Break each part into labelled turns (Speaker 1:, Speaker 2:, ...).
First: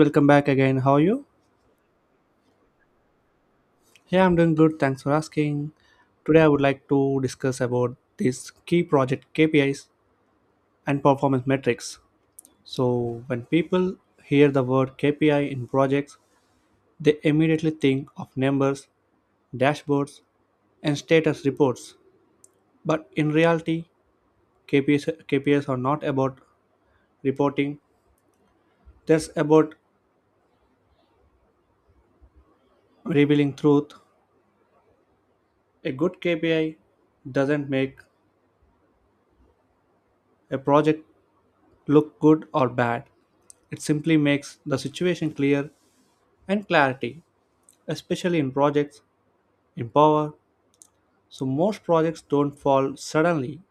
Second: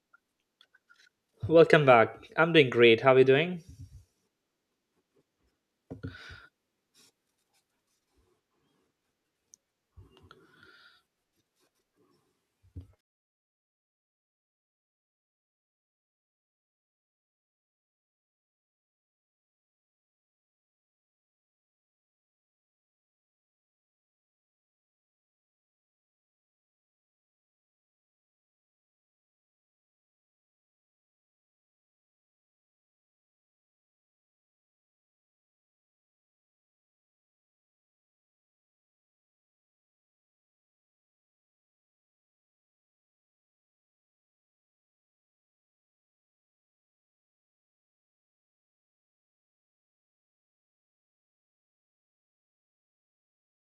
Speaker 1: Welcome back again. How are you?
Speaker 2: Welcome back. I'm doing great. How are you doing?
Speaker 1: Yeah, I'm doing good. Thanks for asking. Today I would like to discuss about these key project KPIs and performance metrics. So, when people hear the word KPI in projects, they immediately think of numbers, dashboards, and status reports. But in reality, KPIs are not about reporting, that's about revealing truth. A good KPI doesn't make a project look good or bad. It simply makes the situation clear and clarity, especially in projects in power. So most projects don't fall suddenly.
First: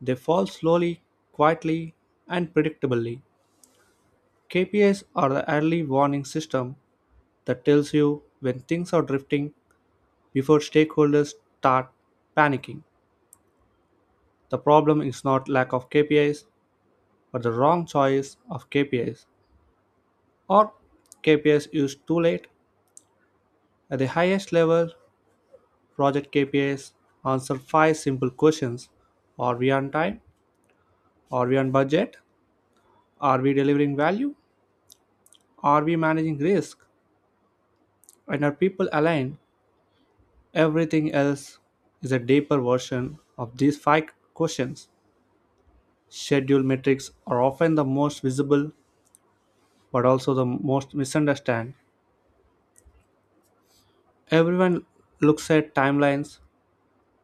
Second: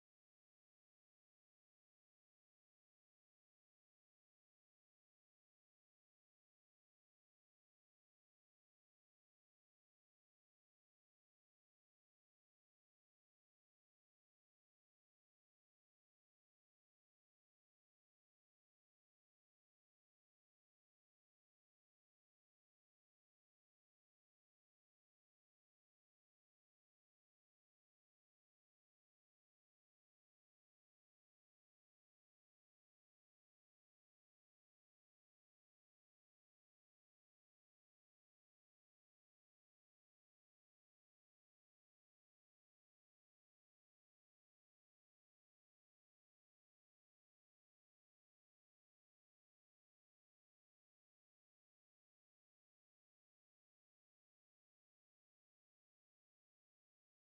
Speaker 1: They fall slowly, quietly, and predictably. KPIs are the early warning system that tells you when things are drifting before stakeholders start panicking. The problem is not lack of KPIs, but the wrong choice of KPIs or KPIs used too late at the highest level. Project KPIs answer five simple questions. Are we on time? Are we on budget? Are we delivering value? Are we managing risk? And are people aligned? Everything else is a deeper version of these five questions. Schedule metrics are often the most visible but also the most misunderstood. Everyone looks at timelines,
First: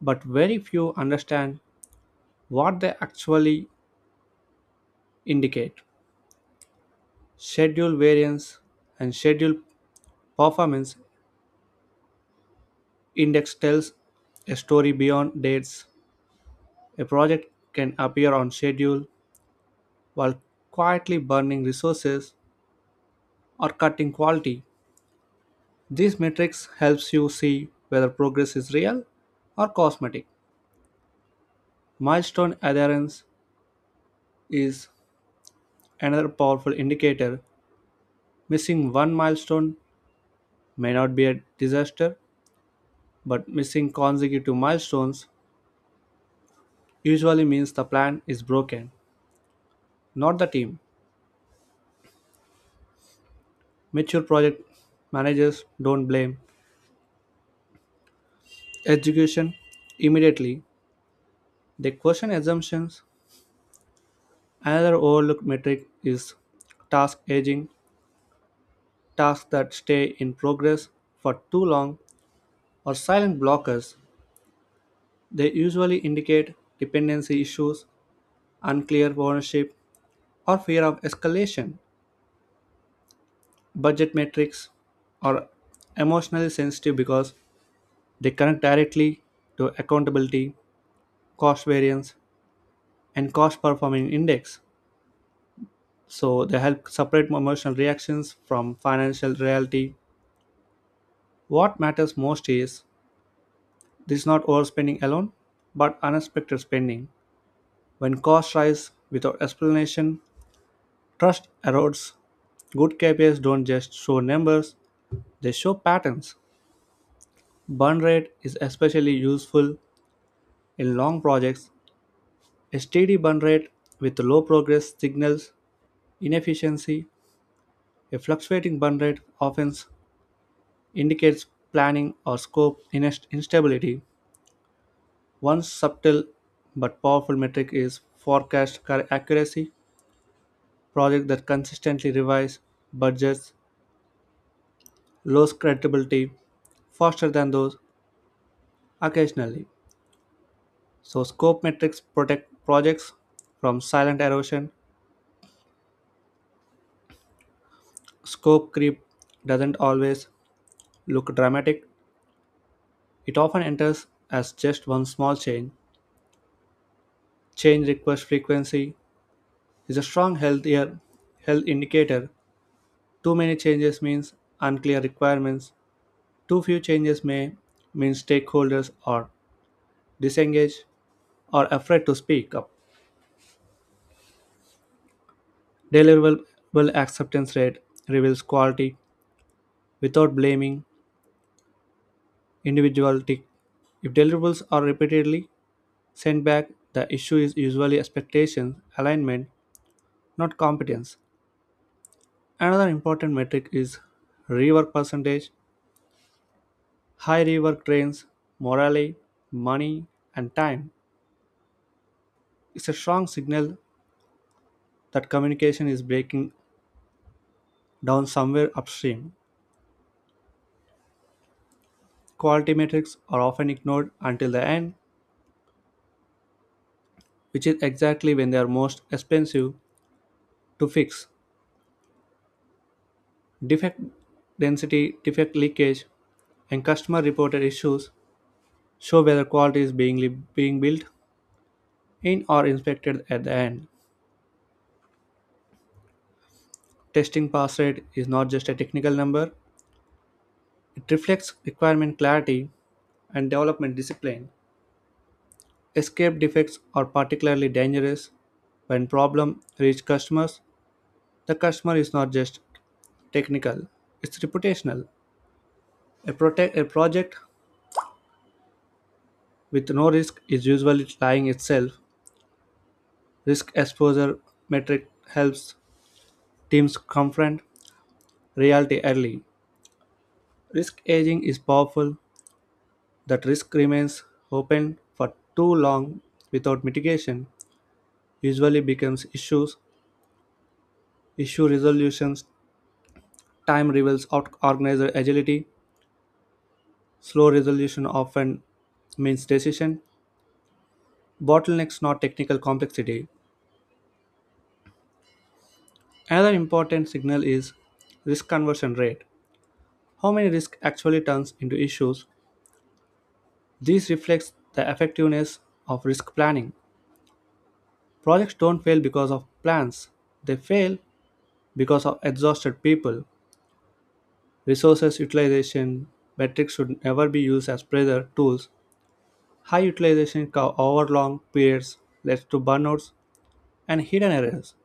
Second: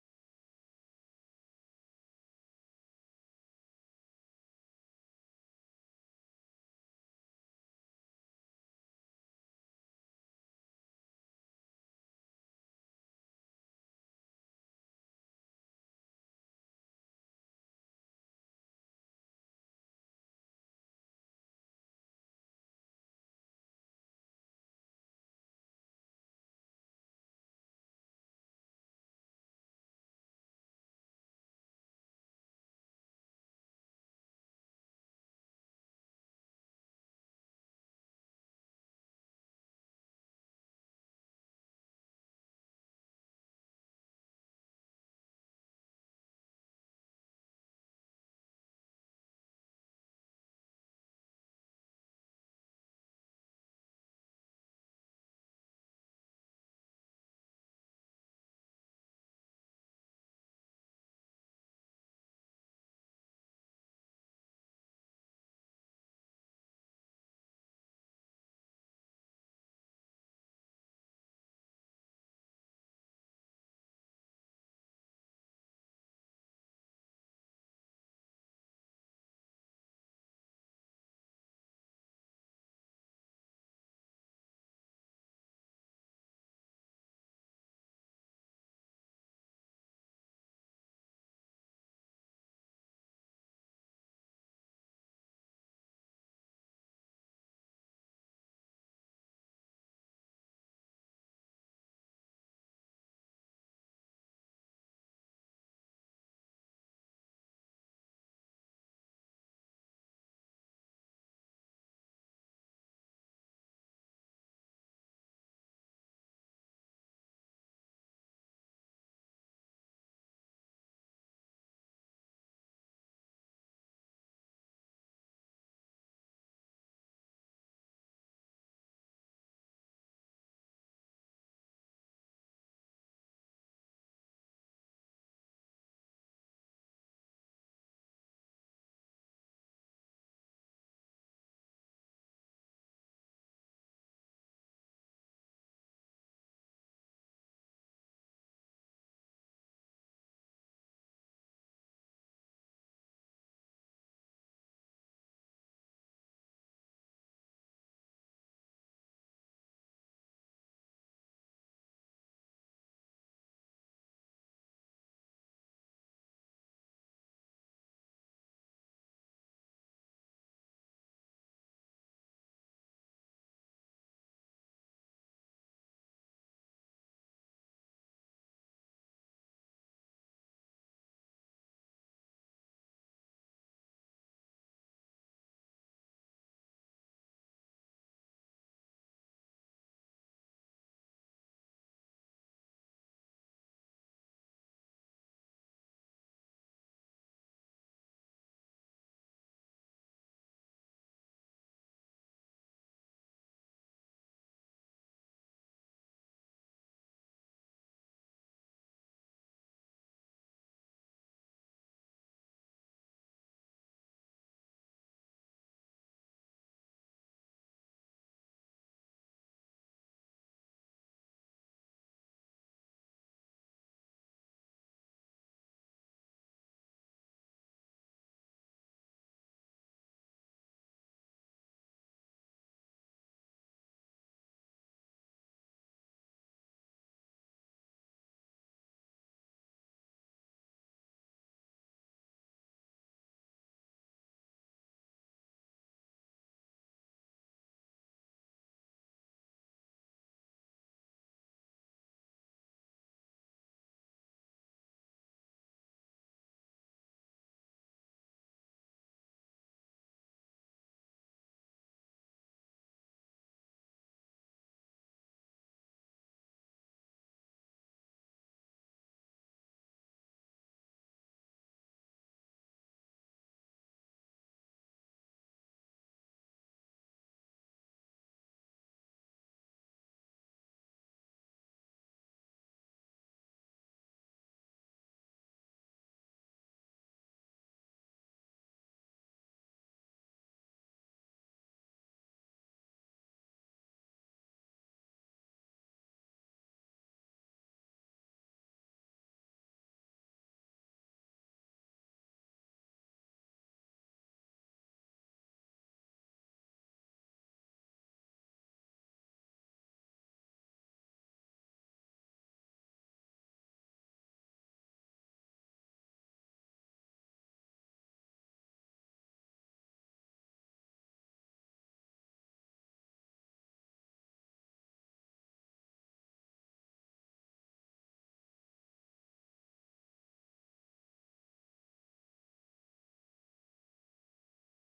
Speaker 1: but very few understand what they actually indicate. Schedule variance and schedule performance index tells a story beyond dates. A project can appear on schedule while quietly burning resources or cutting quality. These metrics helps you see whether progress is real or cosmetic. Milestone adherence is another powerful indicator. Missing one milestone may not be a disaster, but missing consecutive milestones usually means the plan is broken, not the team. Mature project managers don't blame education immediately. They question assumptions. Another overlooked metric is task aging. Tasks that stay in progress for too long or silent blockers. They usually indicate dependency issues, unclear ownership, or fear of escalation. Budget metrics are emotionally sensitive because they connect directly to accountability, cost variance, and cost performing index. So they help separate emotional reactions from financial reality. What matters most is this is not overspending alone, but unexpected spending. When costs rise without explanation, trust erodes. Good KPIs don't just show numbers, they show patterns. Burn rate is especially useful in long projects. A steady burn rate with low progress signals inefficiency. A fluctuating burn rate often indicates planning or scope instability. One subtle but powerful metric is forecast accuracy. Projects that consistently revise budgets lose credibility faster than those occasionally. So, scope metrics protect projects from silent erosion. Scope creep doesn't always look dramatic, it often enters as just one small change. Change request frequency is a strong health indicator. Too many changes means unclear requirements. Too few changes may mean stakeholders are disengaged or afraid to speak up. Deliverable acceptance rate reveals quality without blaming individuality. If deliverables are repeatedly sent back, the issue is usually expectation alignment, not competence. Another important metric is rework percentage. High rework drains morale, money, and time. It's a strong signal that communication is breaking down somewhere upstream. Quality metrics are often ignored until the end, which is exactly when they are most expensive to fix. Defect density, defect leakage, and customer reported issues show whether quality is being built in or inspected at the end. Testing pass rate is not just a technical number, it reflects requirement clarity and development discipline. Escape defects are particularly dangerous when problems reach customers. The customer is not just technical, it's reputational. A project with no risk is usually lying itself. Risk exposure metric helps teams confront reality early. Risk aging is powerful, that risk remains open for too long without mitigation usually becomes issues. Issue resolutions time reveals organizer agility. Slow resolution often means decision bottlenecks, not technical complexity. Another important signal is risk conversion rate. How many risk actually turns into issues? This reflects the effectiveness of risk planning. Projects don't fail because of plans. They fail because of exhausted people. Resources utilization metrics should never be used as pressure tools. High utilization over long periods leads to burnouts and hidden errors.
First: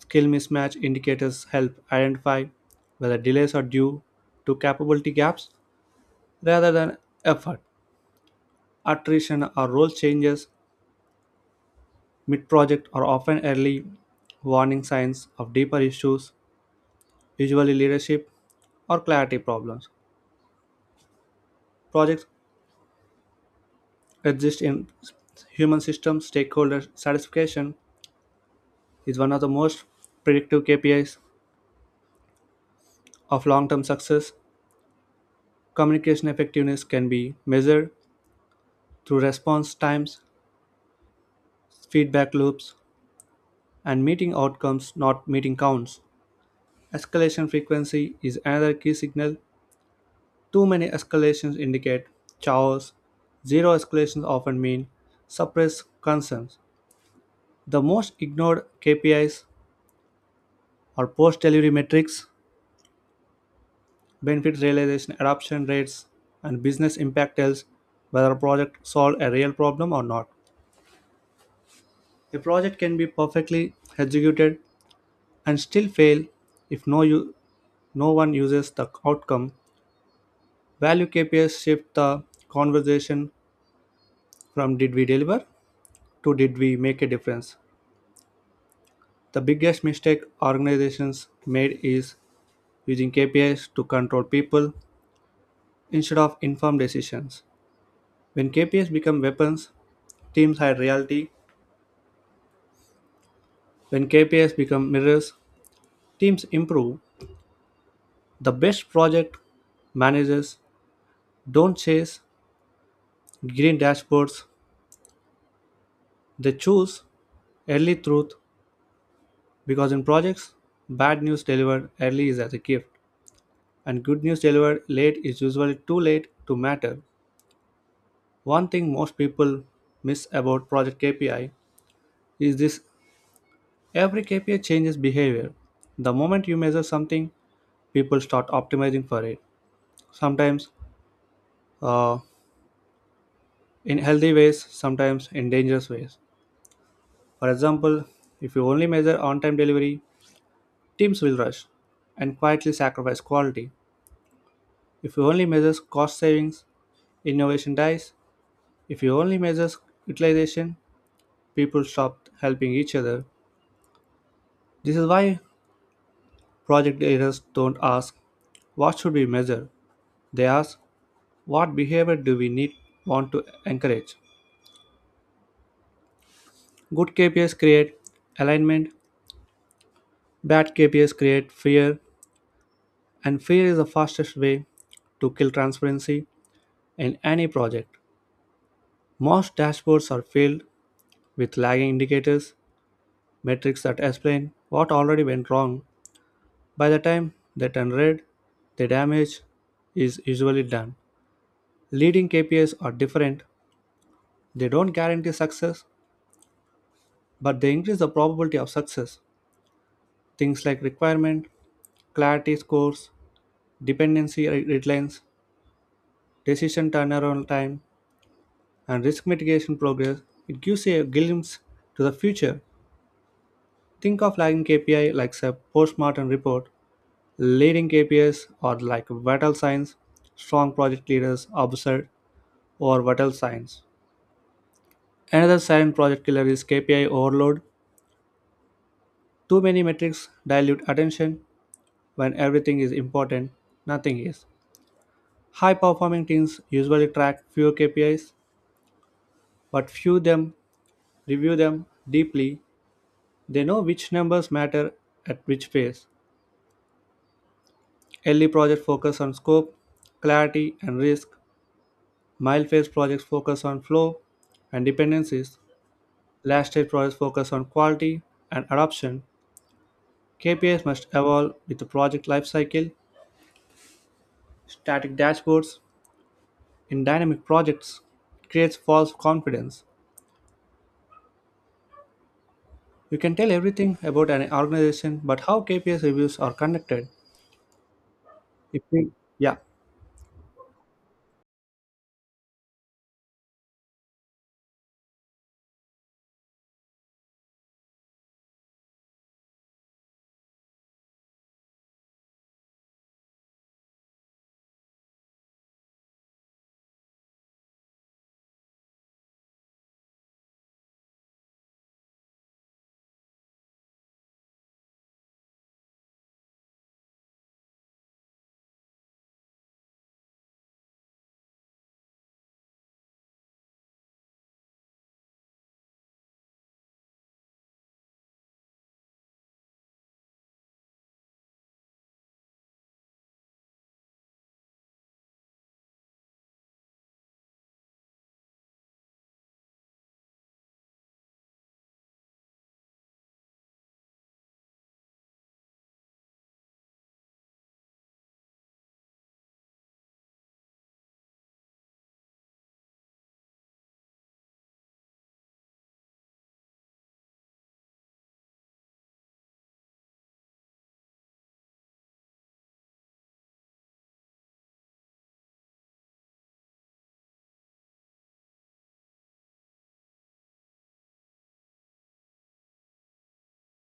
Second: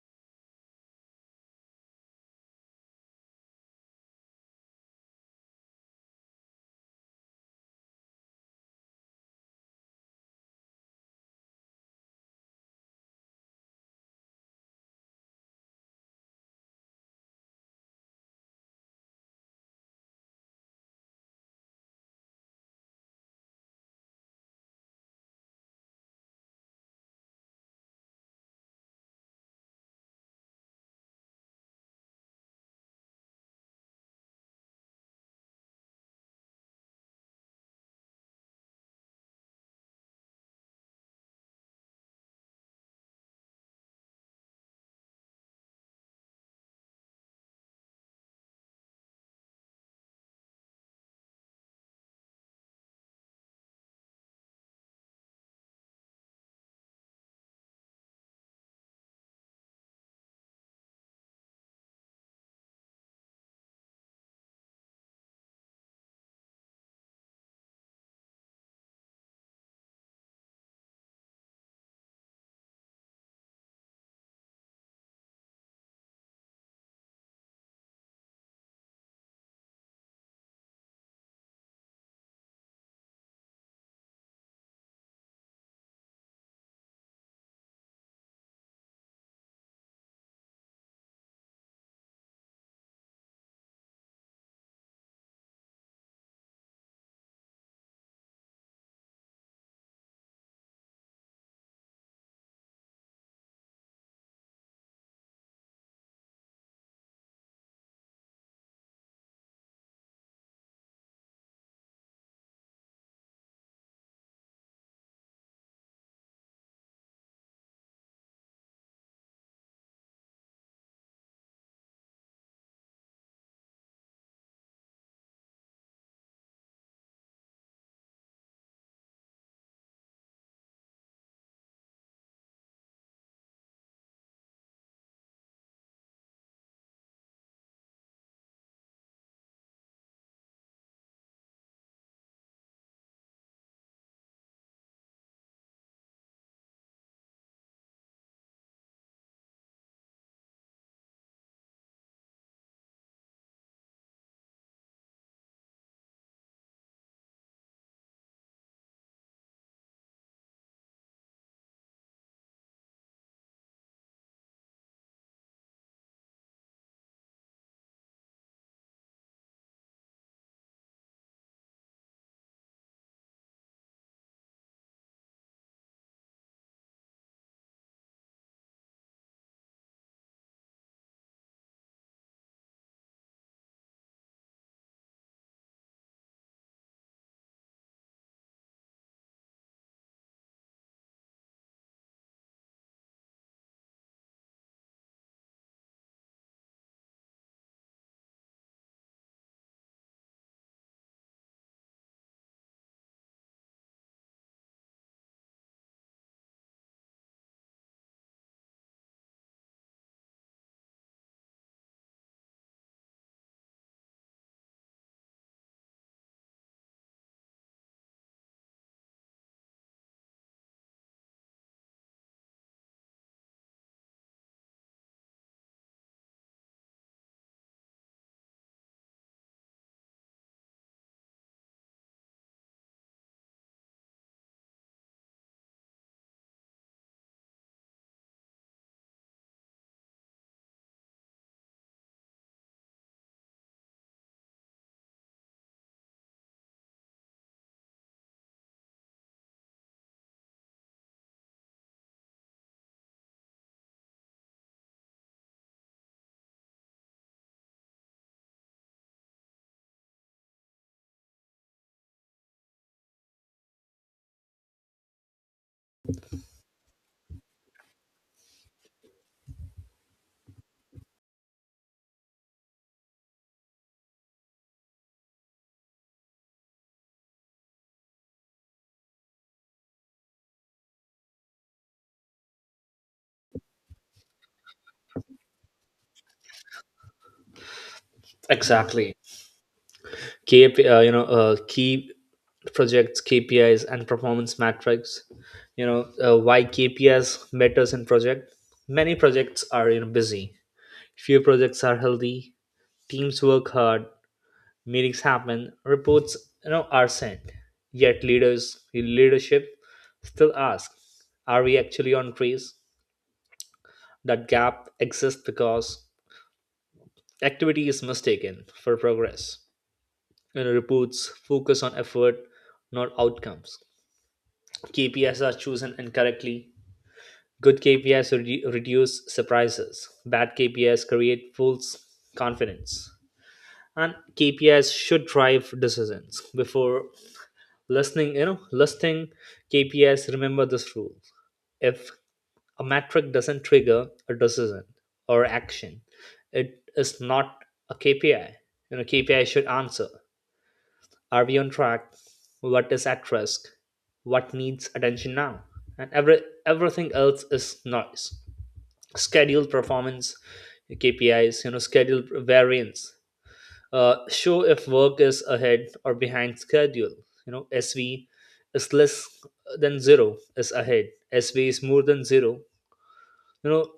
Speaker 1: Skill mismatch indicators help identify whether delays are due to capability gaps rather than effort. Attrition or role changes mid project are often early warning signs of deeper issues, usually leadership or clarity problems. Projects exist in human systems, stakeholder satisfaction is one of the most predictive KPIs of long term success. Communication effectiveness can be measured through response times, feedback loops, and meeting outcomes not meeting counts. Escalation frequency is another key signal. Too many escalations indicate chaos. Zero escalations often mean suppressed concerns. The most ignored KPIs are post delivery metrics, benefit realization adoption rates, and business impact tells whether a project solved a real problem or not. A project can be perfectly executed and still fail if no one uses the outcome. Value KPIs shift the conversation from did we deliver to did we make a difference. The biggest mistake organizations made is using KPIs to control people instead of informed decisions. When KPIs become weapons, teams hide reality. When KPIs become mirrors, teams improve. The best project managers don't chase green dashboards, they choose early truth because in projects, bad news delivered early is as a gift, and good news delivered late is usually too late to matter. One thing most people miss about project KPI is this: every KPI changes behavior. The moment you measure something, people start optimizing for it. Sometimes uh, in healthy ways, sometimes in dangerous ways. For example, if you only measure on time delivery, teams will rush and quietly sacrifice quality. If you only measure cost savings, innovation dies. If you only measure utilization, people stopped helping each other. This is why project leaders don't ask, what should we measure? They ask, what behavior do we need want to encourage? Good KPIs create alignment, bad KPIs create fear, and fear is the fastest way to kill transparency in any project. Most dashboards are filled with lagging indicators, metrics that explain what already went wrong. By the time they turn red, the damage is usually done. Leading KPIs are different. They don't guarantee success, but they increase the probability of success. Things like requirement, clarity scores, dependency deadlines, decision turnaround time, and risk mitigation progress. It gives you a glimpse to the future. Think of lagging KPI like a postmortem report. Leading KPIs are like vital signs. Strong project leaders obsessed over vital signs. Another silent project killer is KPI overload. Too many metrics dilute attention when everything is important, nothing is. High performing teams usually track fewer KPIs, but few them review them deeply. They know which numbers matter at which phase. Early projects focus on scope, clarity, and risk. Mild phase projects focus on flow and dependencies. Last stage projects focus on quality and adoption. KPIs must evolve with the project lifecycle. Static dashboards in dynamic projects creates false confidence. You can tell everything about an organization, but how KPIs reviews are conducted. If we,
Speaker 2: Exactly.
Speaker 1: yeah,
Speaker 2: Key projects, KPIs, and performance metrics. Why KPIs matters in project. Many projects are busy. Few projects are healthy. Teams work hard. Meetings happen. Reports are sent. Yet leadership still ask, are we actually on trace? That gap exists because activity is mistaken for progress. Reports focus on effort, not outcomes. KPIs are chosen incorrectly. Good KPIs reduce surprises. Bad KPIs create false confidence. And KPIs should drive decisions. Before listing KPIs, remember this rule. If a metric doesn't trigger a decision or action, it is not a KPI. KPI should answer. Are we on track? What is at risk? What needs attention now? And everything else is noise. Schedule performance KPIs, schedule variance. Show if work is ahead or behind schedule. SV is less than zero is ahead. SV is more than zero. You know,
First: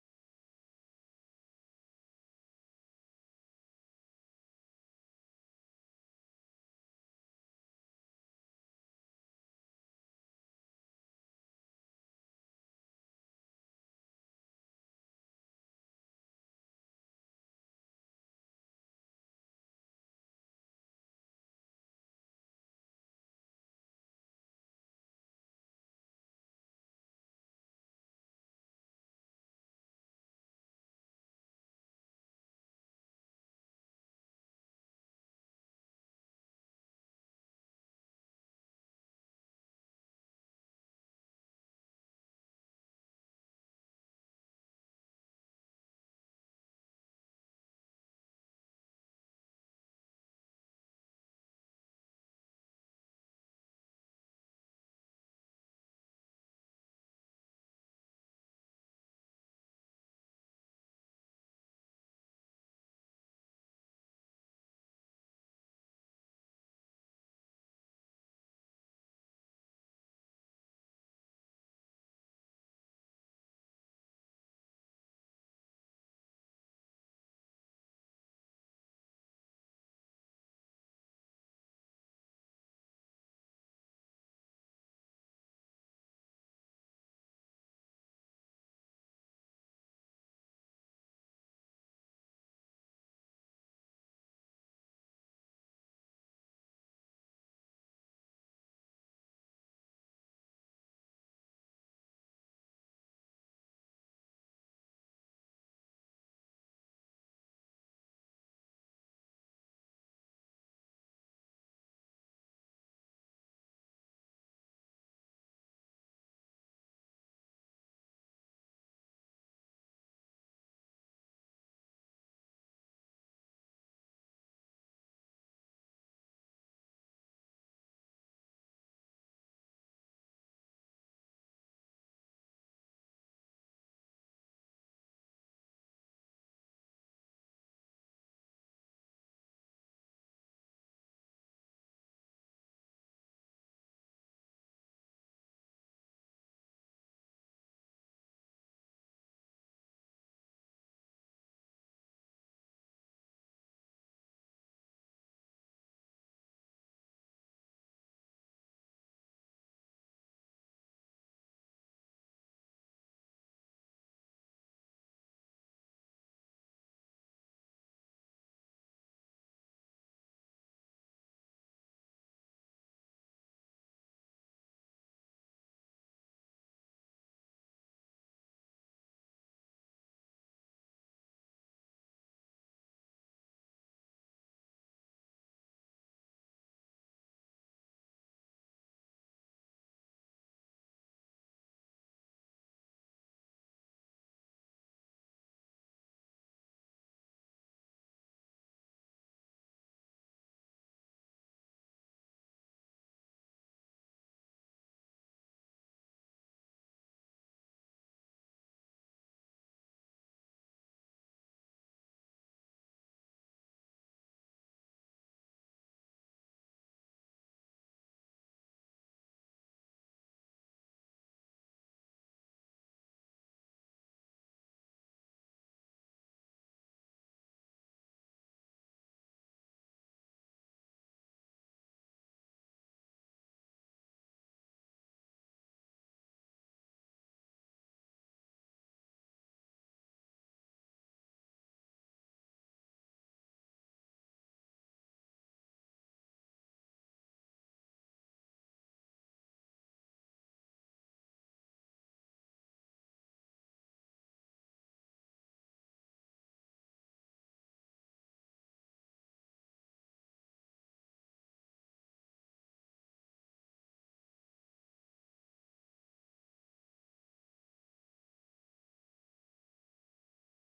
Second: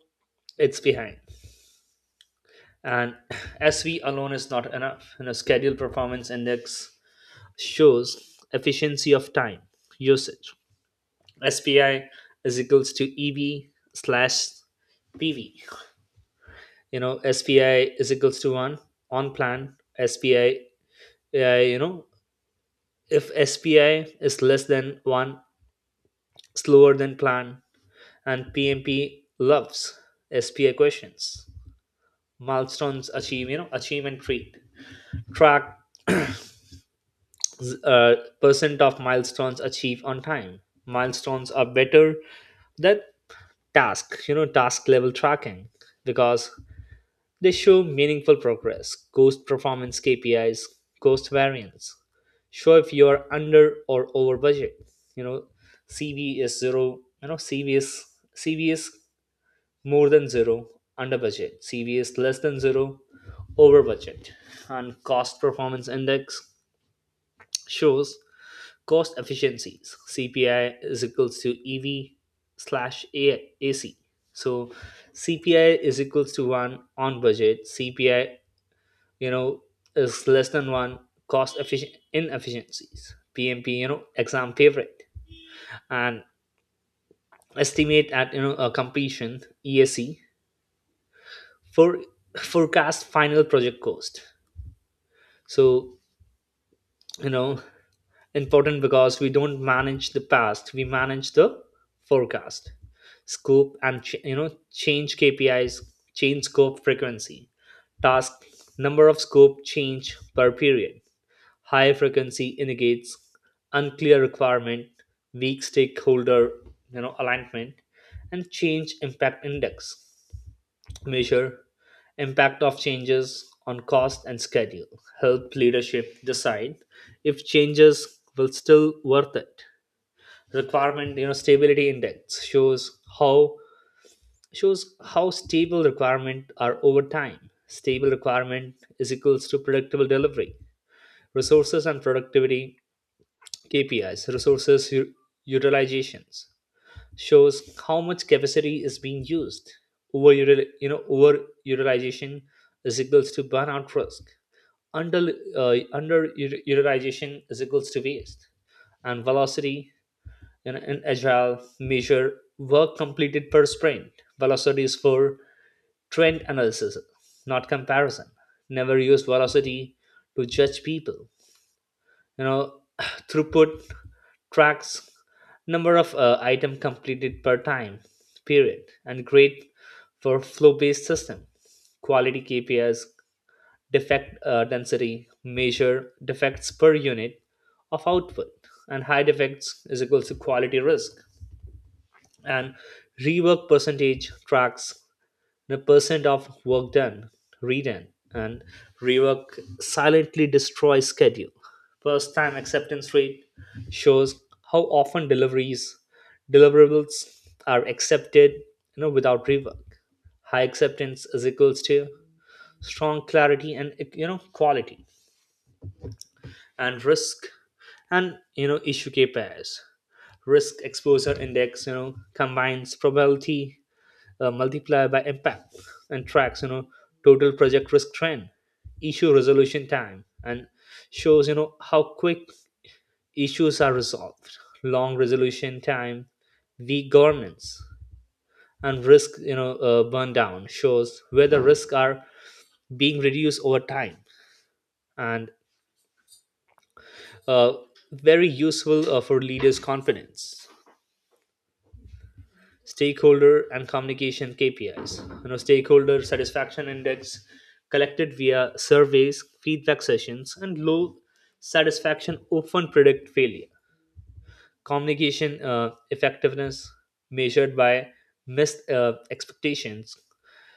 Speaker 2: it's behind. And SV alone is not enough. Schedule performance index shows efficiency of time usage. SPI is equals to EV slash PV. SPI is equals to one on plan. SPI, uh, you know, if SPI is less than one, slower than plan, and PMP loves SPI questions. Milestones achievement treat. Track uh, percent of milestones achieved on time. Milestones are better than task level tracking because they show meaningful progress. Cost performance KPIs, cost variance, show if you are under or over budget. You know, CV is zero, CV is more than zero, under budget, CV is less than zero, over budget. And cost performance index shows cost efficiencies. CPI is equals to EV slash AC. So CPI is equals to 1 on budget. CPI you know is less than one, cost efficient inefficiencies. PMP exam favorite. And estimate at a completion esc for forecast final project cost. So you know important because we don't manage the past, we manage the forecast. Scope and change KPIs. Change scope frequency, task, number of scope change per period. High frequency indicates unclear requirement, weak stakeholder alignment, and change impact index. Measure impact of changes on cost and schedule. Help leadership decide if changes will still worth it. Requirement stability index shows how stable requirement are over time. Stable requirement is equals to predictable delivery. Resources and productivity KPIs, resources utilizations, shows how much capacity is being used. Over utilization is equals to burnout risk. Under utilization is equals to waste. And velocity in agile measure work completed per sprint. Velocity is for trend analysis, not comparison. Never use velocity to judge people. you know Throughput tracks number of item completed per time period and great for flow based system. Quality KPIs, defect density measure defects per unit of output, and high defects is equals to quality risk. And rework percentage tracks the percent of work done, redone. And rework silently destroys schedule. First time acceptance rate shows how often deliveries deliverables are accepted without rework. High acceptance is equals to strong clarity and quality. And risk and issue K pairs. Risk exposure index combines probability multiply by impact, and tracks total project risk trend. Issue resolution time and shows how quick issues are resolved. Long resolution time, weak governance. And risk burn down shows whether risks are being reduced over time, and uh, very useful for leaders confidence. Stakeholder and communication KPIs. Stakeholder satisfaction index collected via surveys, feedback sessions, and low satisfaction often predict failure. Communication effectiveness measured by missed expectations,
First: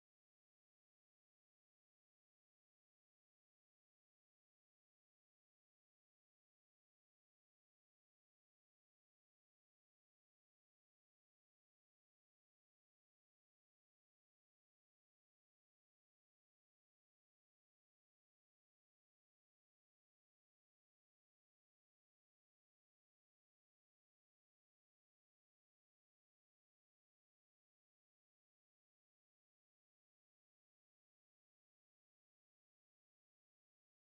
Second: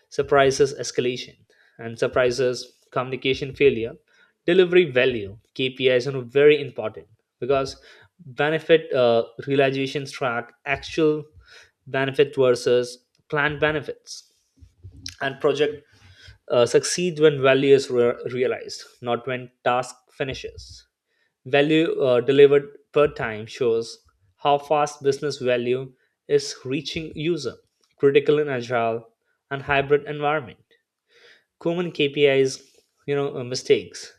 Speaker 2: surprises, escalation, and surprises communication failure. Delivery value KPIs are very important because benefit realizations track actual benefit versus planned benefits. And project succeed when value is realized, not when task finishes. Value delivered per time shows how fast business value is reaching user, critical and agile, and hybrid environment. Common KPIs, mistakes.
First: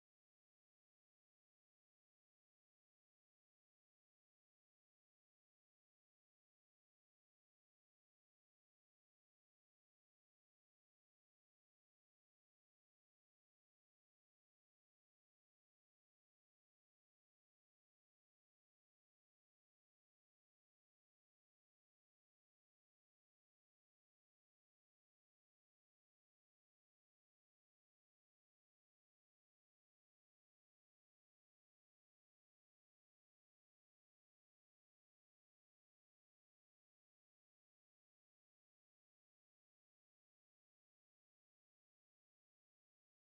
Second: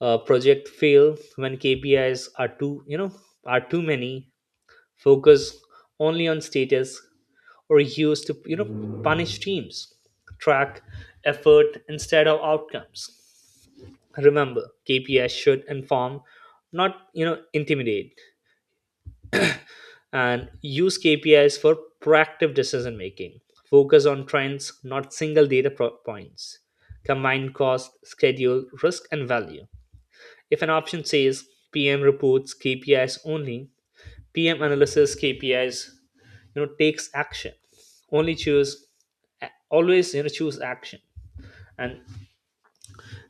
Speaker 2: Project fail when KPIs are are too many. Focus only on status or used to, punish teams. Track effort instead of outcomes. Remember, KPIs should inform, not intimidate. And use KPIs for proactive decision making. Focus on trends, not single data points. Combine cost, schedule, risk, and value. If an option says PM reports KPIs only, PM analysis KPIs, takes action. Only choose, always choose action. And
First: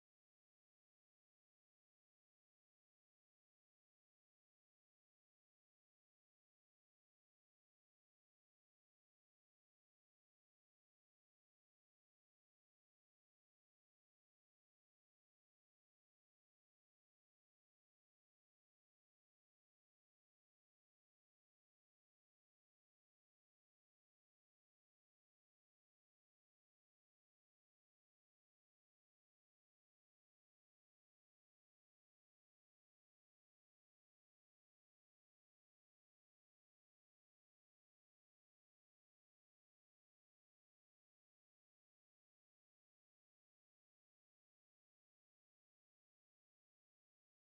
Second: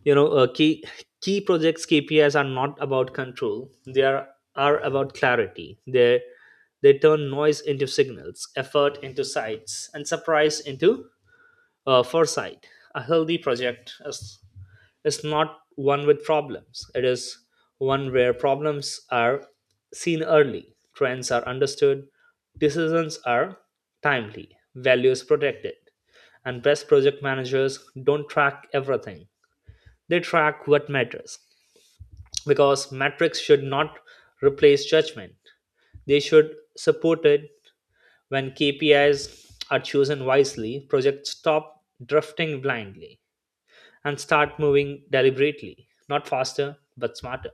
Speaker 2: you know uh, key projects KPIs are not about control. They are about clarity. They turn noise into signals, effort into sights, and surprise into foresight. A healthy project is not one with problems. It is one where problems are seen early, trends are understood, decisions are timely, values protected. And best project managers don't track everything. They track what matters, because metrics should not replace judgment. They should support it when KPIs are chosen wisely. Projects stop drifting blindly and start moving deliberately, not faster, but smarter.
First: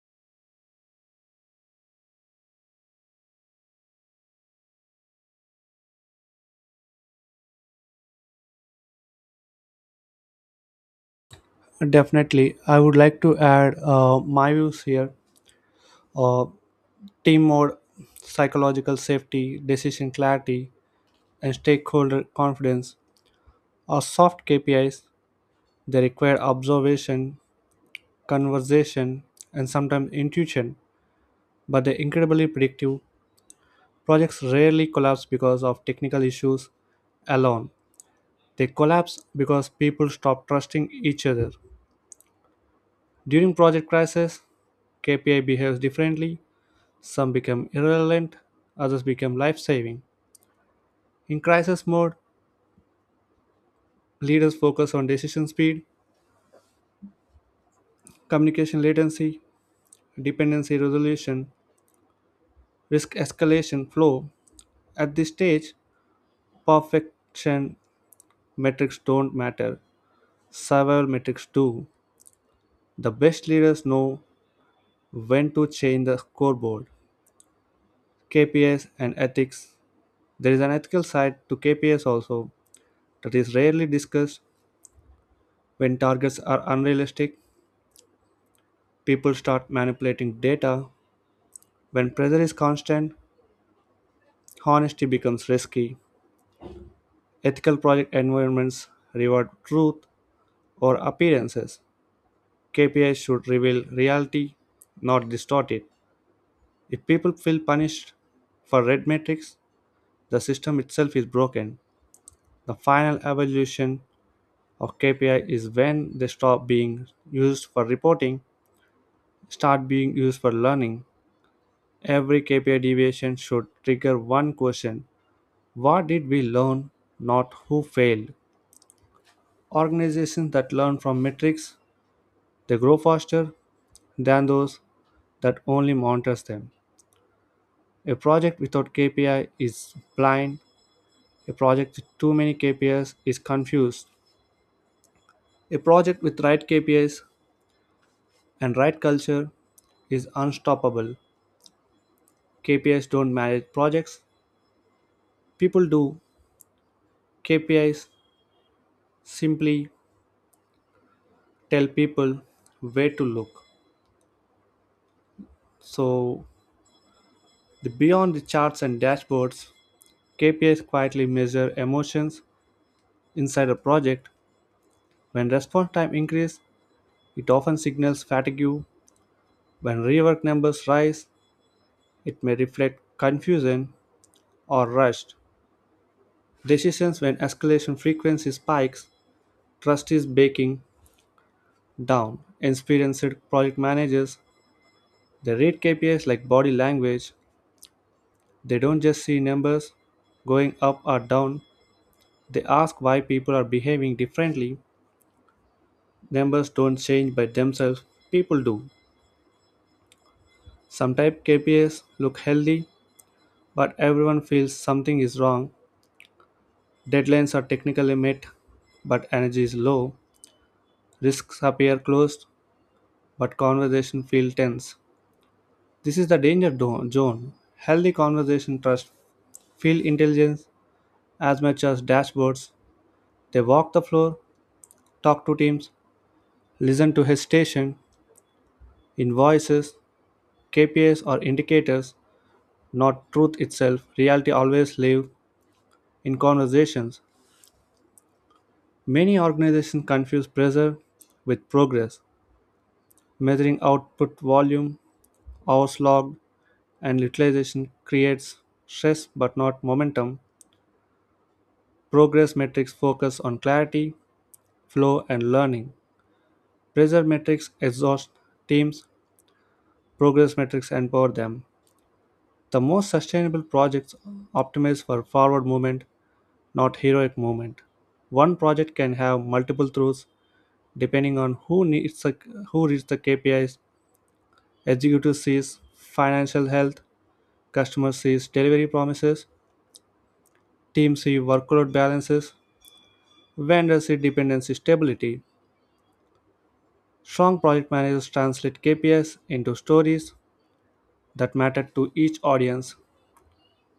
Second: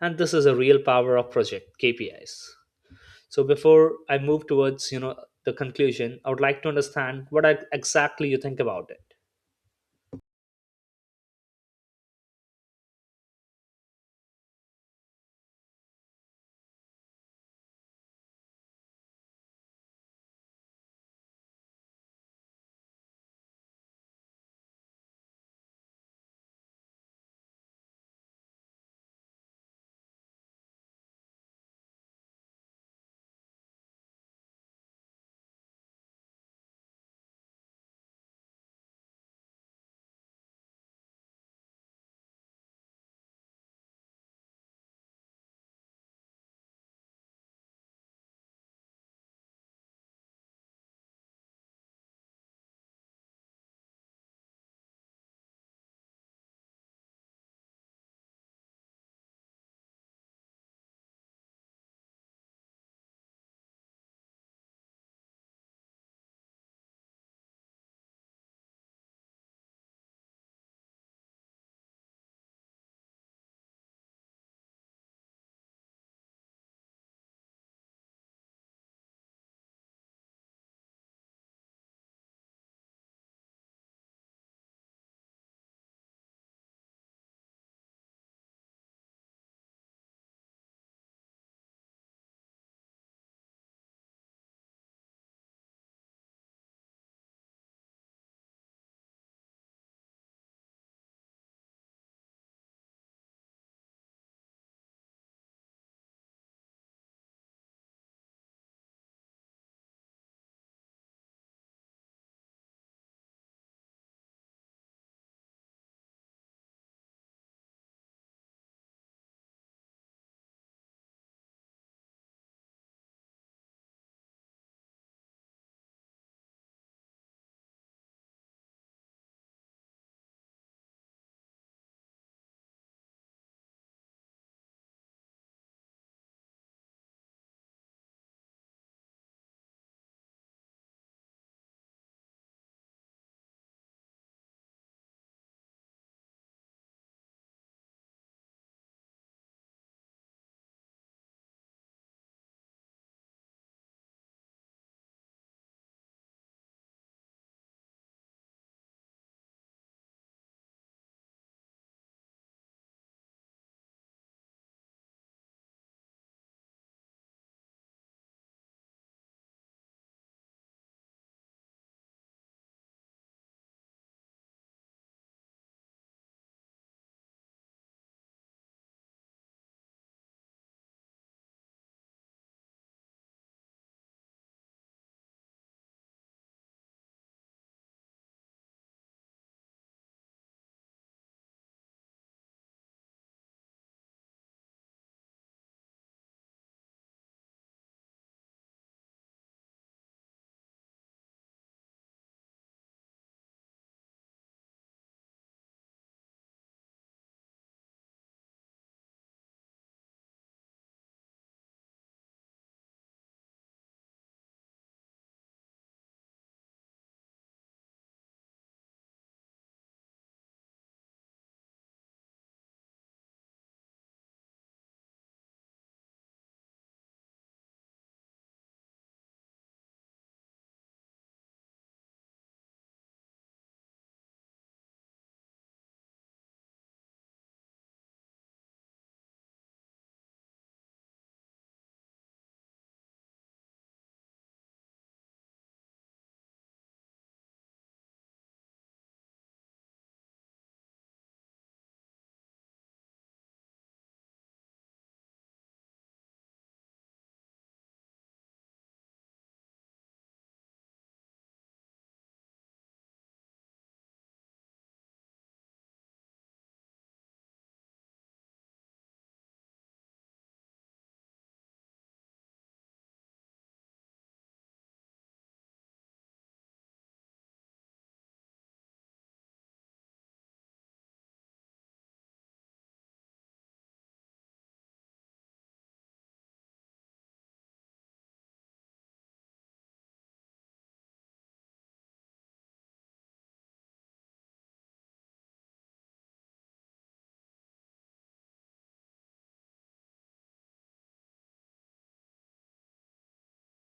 Speaker 2: And this is a real power of project KPIs. So before I move towards, the conclusion, I would like to understand what exactly you think about it.
Speaker 1: definitely. I would like to add my views here. Uh, Team mode, psychological safety, decision clarity, and stakeholder confidence are soft KPIs. They require observation, conversation, and sometimes intuition, but they're incredibly predictive. Projects rarely collapse because of technical issues alone. They collapse because people stop trusting each other. During project crisis, KPI behaves differently. Some become irrelevant, others become life saving. In crisis mode, leaders focus on decision speed, communication latency, dependency resolution, risk escalation flow. At this stage, perfection metrics don't matter, survival metrics do. The best leaders know when to change the scoreboard. KPIs and ethics. There is an ethical side to KPIs also that is rarely discussed. When targets are unrealistic, people start manipulating data. When pressure is constant, honesty becomes risky. Ethical project environments reward truth or appearances. KPIs should reveal reality, not distort it. If people feel punished for red metrics, the system itself is broken. The final evaluation of KPI is when they stop being used for reporting, start being used for learning. Every KPI deviation should trigger one question: what did we learn, not who failed? Organizations that learn from metrics, they grow faster than those that only monitors them. A project without KPI is blind. A project with too many KPIs is confused. A project with right KPIs and right culture is unstoppable. KPIs don't manage projects, people do. KPIs simply tell people where to look. So, the beyond the charts and dashboards, KPIs quietly measure emotions inside a project. When response time increases, it often signals fatigue. When rework numbers rise, it may reflect confusion or rushed decisions. When escalation frequency spikes, trust is breaking down. Experienced project managers, they read KPIs like body language. They don't just see numbers going up or down. They ask why people are behaving differently. Numbers don't change by themselves, people do. Some type KPIs look healthy, but everyone feels something is wrong. Deadlines are technically met, but energy is low. Risks appear closed, but conversation feel tense. This is the danger zone. Healthy conversation trust feel intelligence as much as dashboards. They walk the floor, talk to teams, listen to hesitation, invoices, KPIs or indicators, not truth itself. Reality always live in conversations. Many organizations confuse pressure with progress. Measuring output volume, hours logged, and utilization creates stress but not momentum. Progress metrics focus on clarity, flow, and learning. Pressure metrics exhaust teams, progress metrics empower them. The most sustainable projects optimize for forward movement, not heroic movement. One project can have multiple throughs depending on who reads the KPIs. Executive sees financial health, customer sees delivery promises, team see workload balances, vendor see dependency stability. Strong project managers translate KPIs into stories that matter to each audience.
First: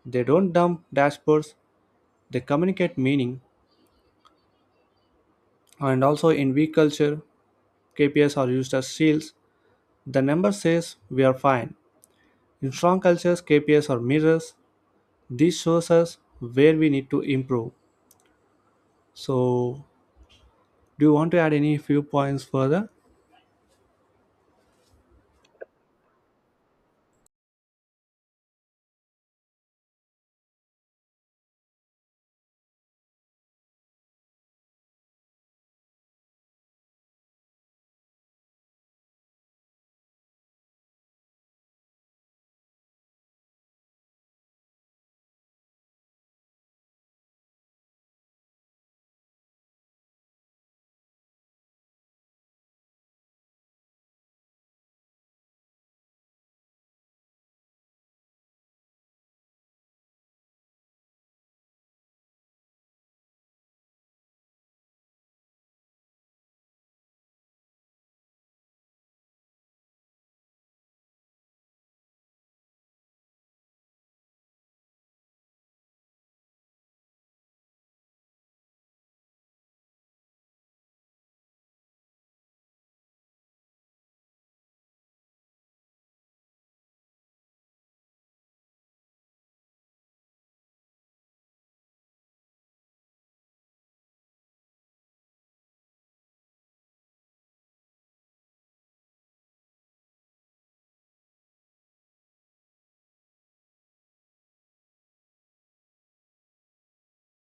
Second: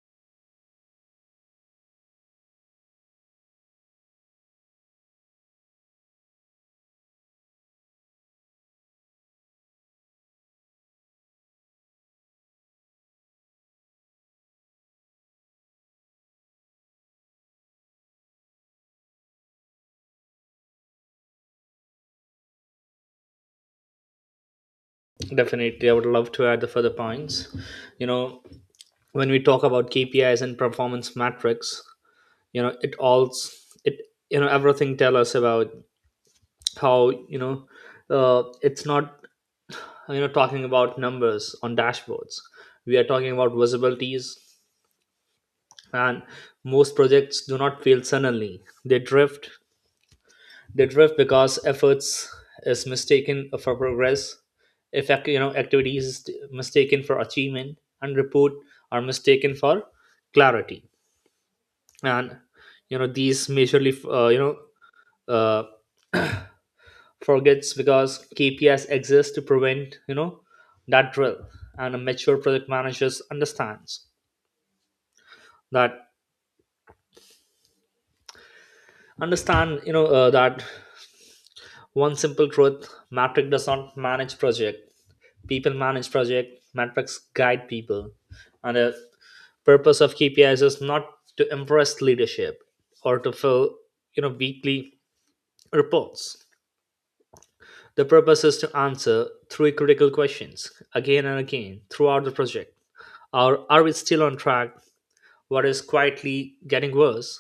Speaker 1: They don't dump dashboards, they communicate meaning. And also in we culture, KPIs are used as shields. The number says we are fine. In strong cultures, KPIs are mirrors. This shows us where we need to improve. So, do you want to add any few points further?
Speaker 2: Definitely, I would love to add the further points. You know, when we talk about KPIs and performance metrics, it all it everything tell us about how it's not talking about numbers on dashboards. We are talking about visibilities. And most projects do not fail suddenly. They drift they drift because efforts is mistaken for progress. If activities is mistaken for achievement, and report are mistaken for clarity. And these majorly uh, forgets because KPIs exist to prevent that drill. And a mature project managers that understand that one simple truth: metric does not manage project. People manage project. Metrics guide people, and the purpose of KPIs is not to impress leadership or to fill weekly reports. The purpose is to answer three critical questions again and again throughout the project. Are we still on track? What is quietly getting worse?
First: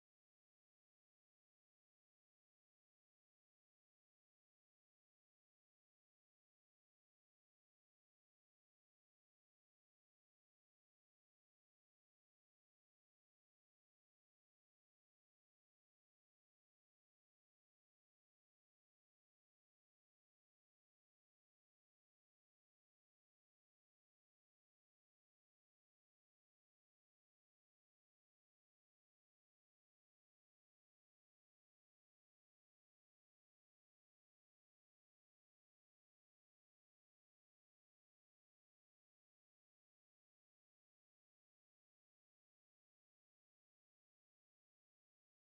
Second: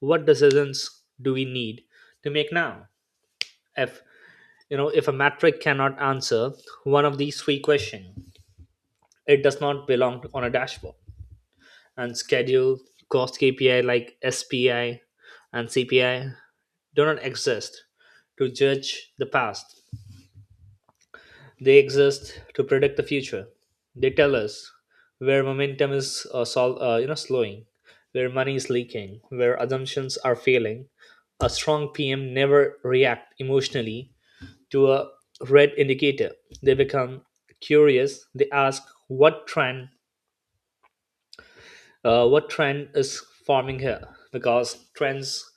Speaker 2: What decisions do we need to make now? If you know, if a metric cannot answer one of these three questions, it does not belong on a dashboard. And schedule, cost KPI like SPI and CPI do not exist to judge the past. They exist to predict the future. They tell us where momentum is slowing, where money is leaking, where assumptions are failing. A strong PM never react emotionally to a red indicator. They become curious. They ask what trend what trend is forming here, because trends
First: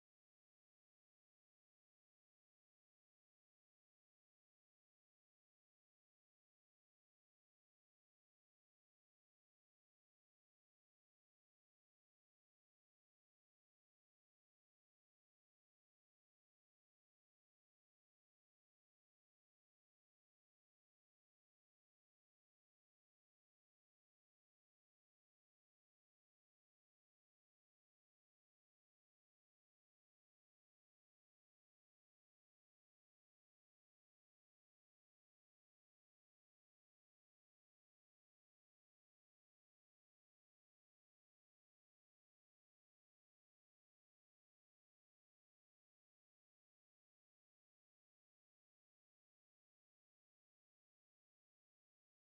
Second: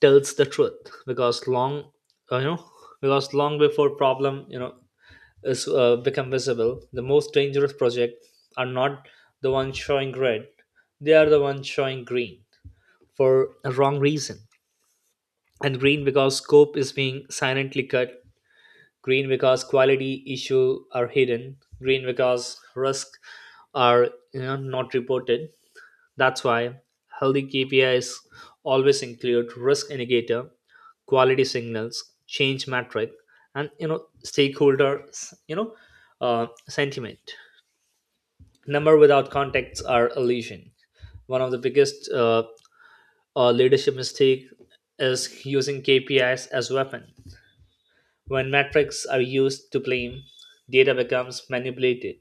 Speaker 2: tells the truth. Because long uh, you know because long before problem is become visible, the most dangerous projects are not the ones showing red, they are the ones showing green for a wrong reason. And green because scope is being silently cut, green because quality issue are hidden, green because risk are not reported. That's why healthy K P is always include risk indicator, quality signals, change metric, and stakeholders sentiment. Number without contacts are illusion. One of the biggest leadership mistake is using KPIs as weapon. When metrics are used to blame, data becomes manipulated.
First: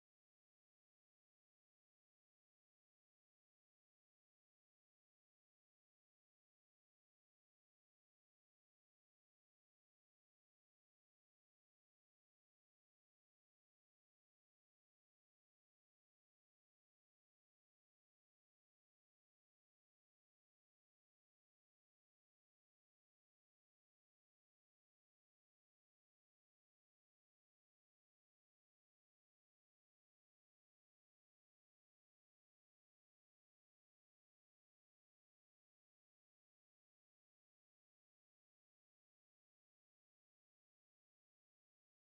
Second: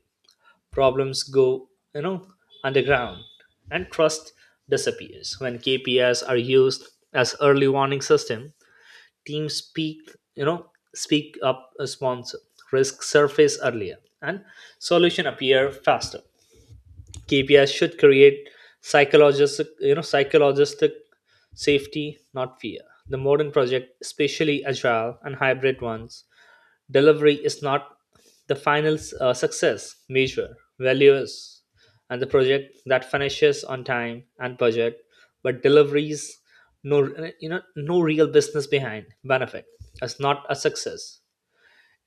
Speaker 2: Problems go, you know, underground, and trust disappears. When KPIs are used as early warning system, teams you know, speak up a sponsor. Risk surface earlier, and solution appear faster. KPIs should create psychological safety, not fear. The modern project, especially agile and hybrid ones, delivery is not the final success measure. Value is, and the project that finishes on time and budget, but deliveries no no real business behind benefit is not a success.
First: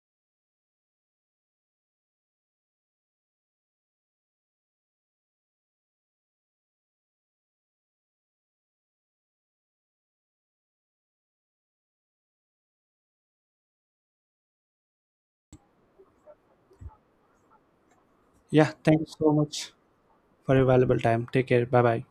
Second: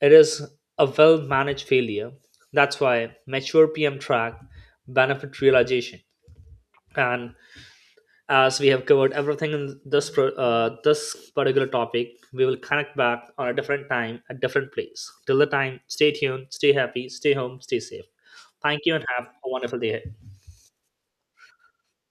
Speaker 2: It is a well managed failure. That's why mature PM track benefit realization. And as we have covered everything in this this particular topic, we will connect back on a different time, a different place. Till the time, stay tuned, stay happy, stay home, stay safe.
Speaker 1: Yeah,
Speaker 2: Thank you,
Speaker 1: thank
Speaker 2: and
Speaker 1: you
Speaker 2: have
Speaker 1: so
Speaker 2: a
Speaker 1: much
Speaker 2: wonderful day ahead.
Speaker 1: for your valuable time. Take care. Bye bye.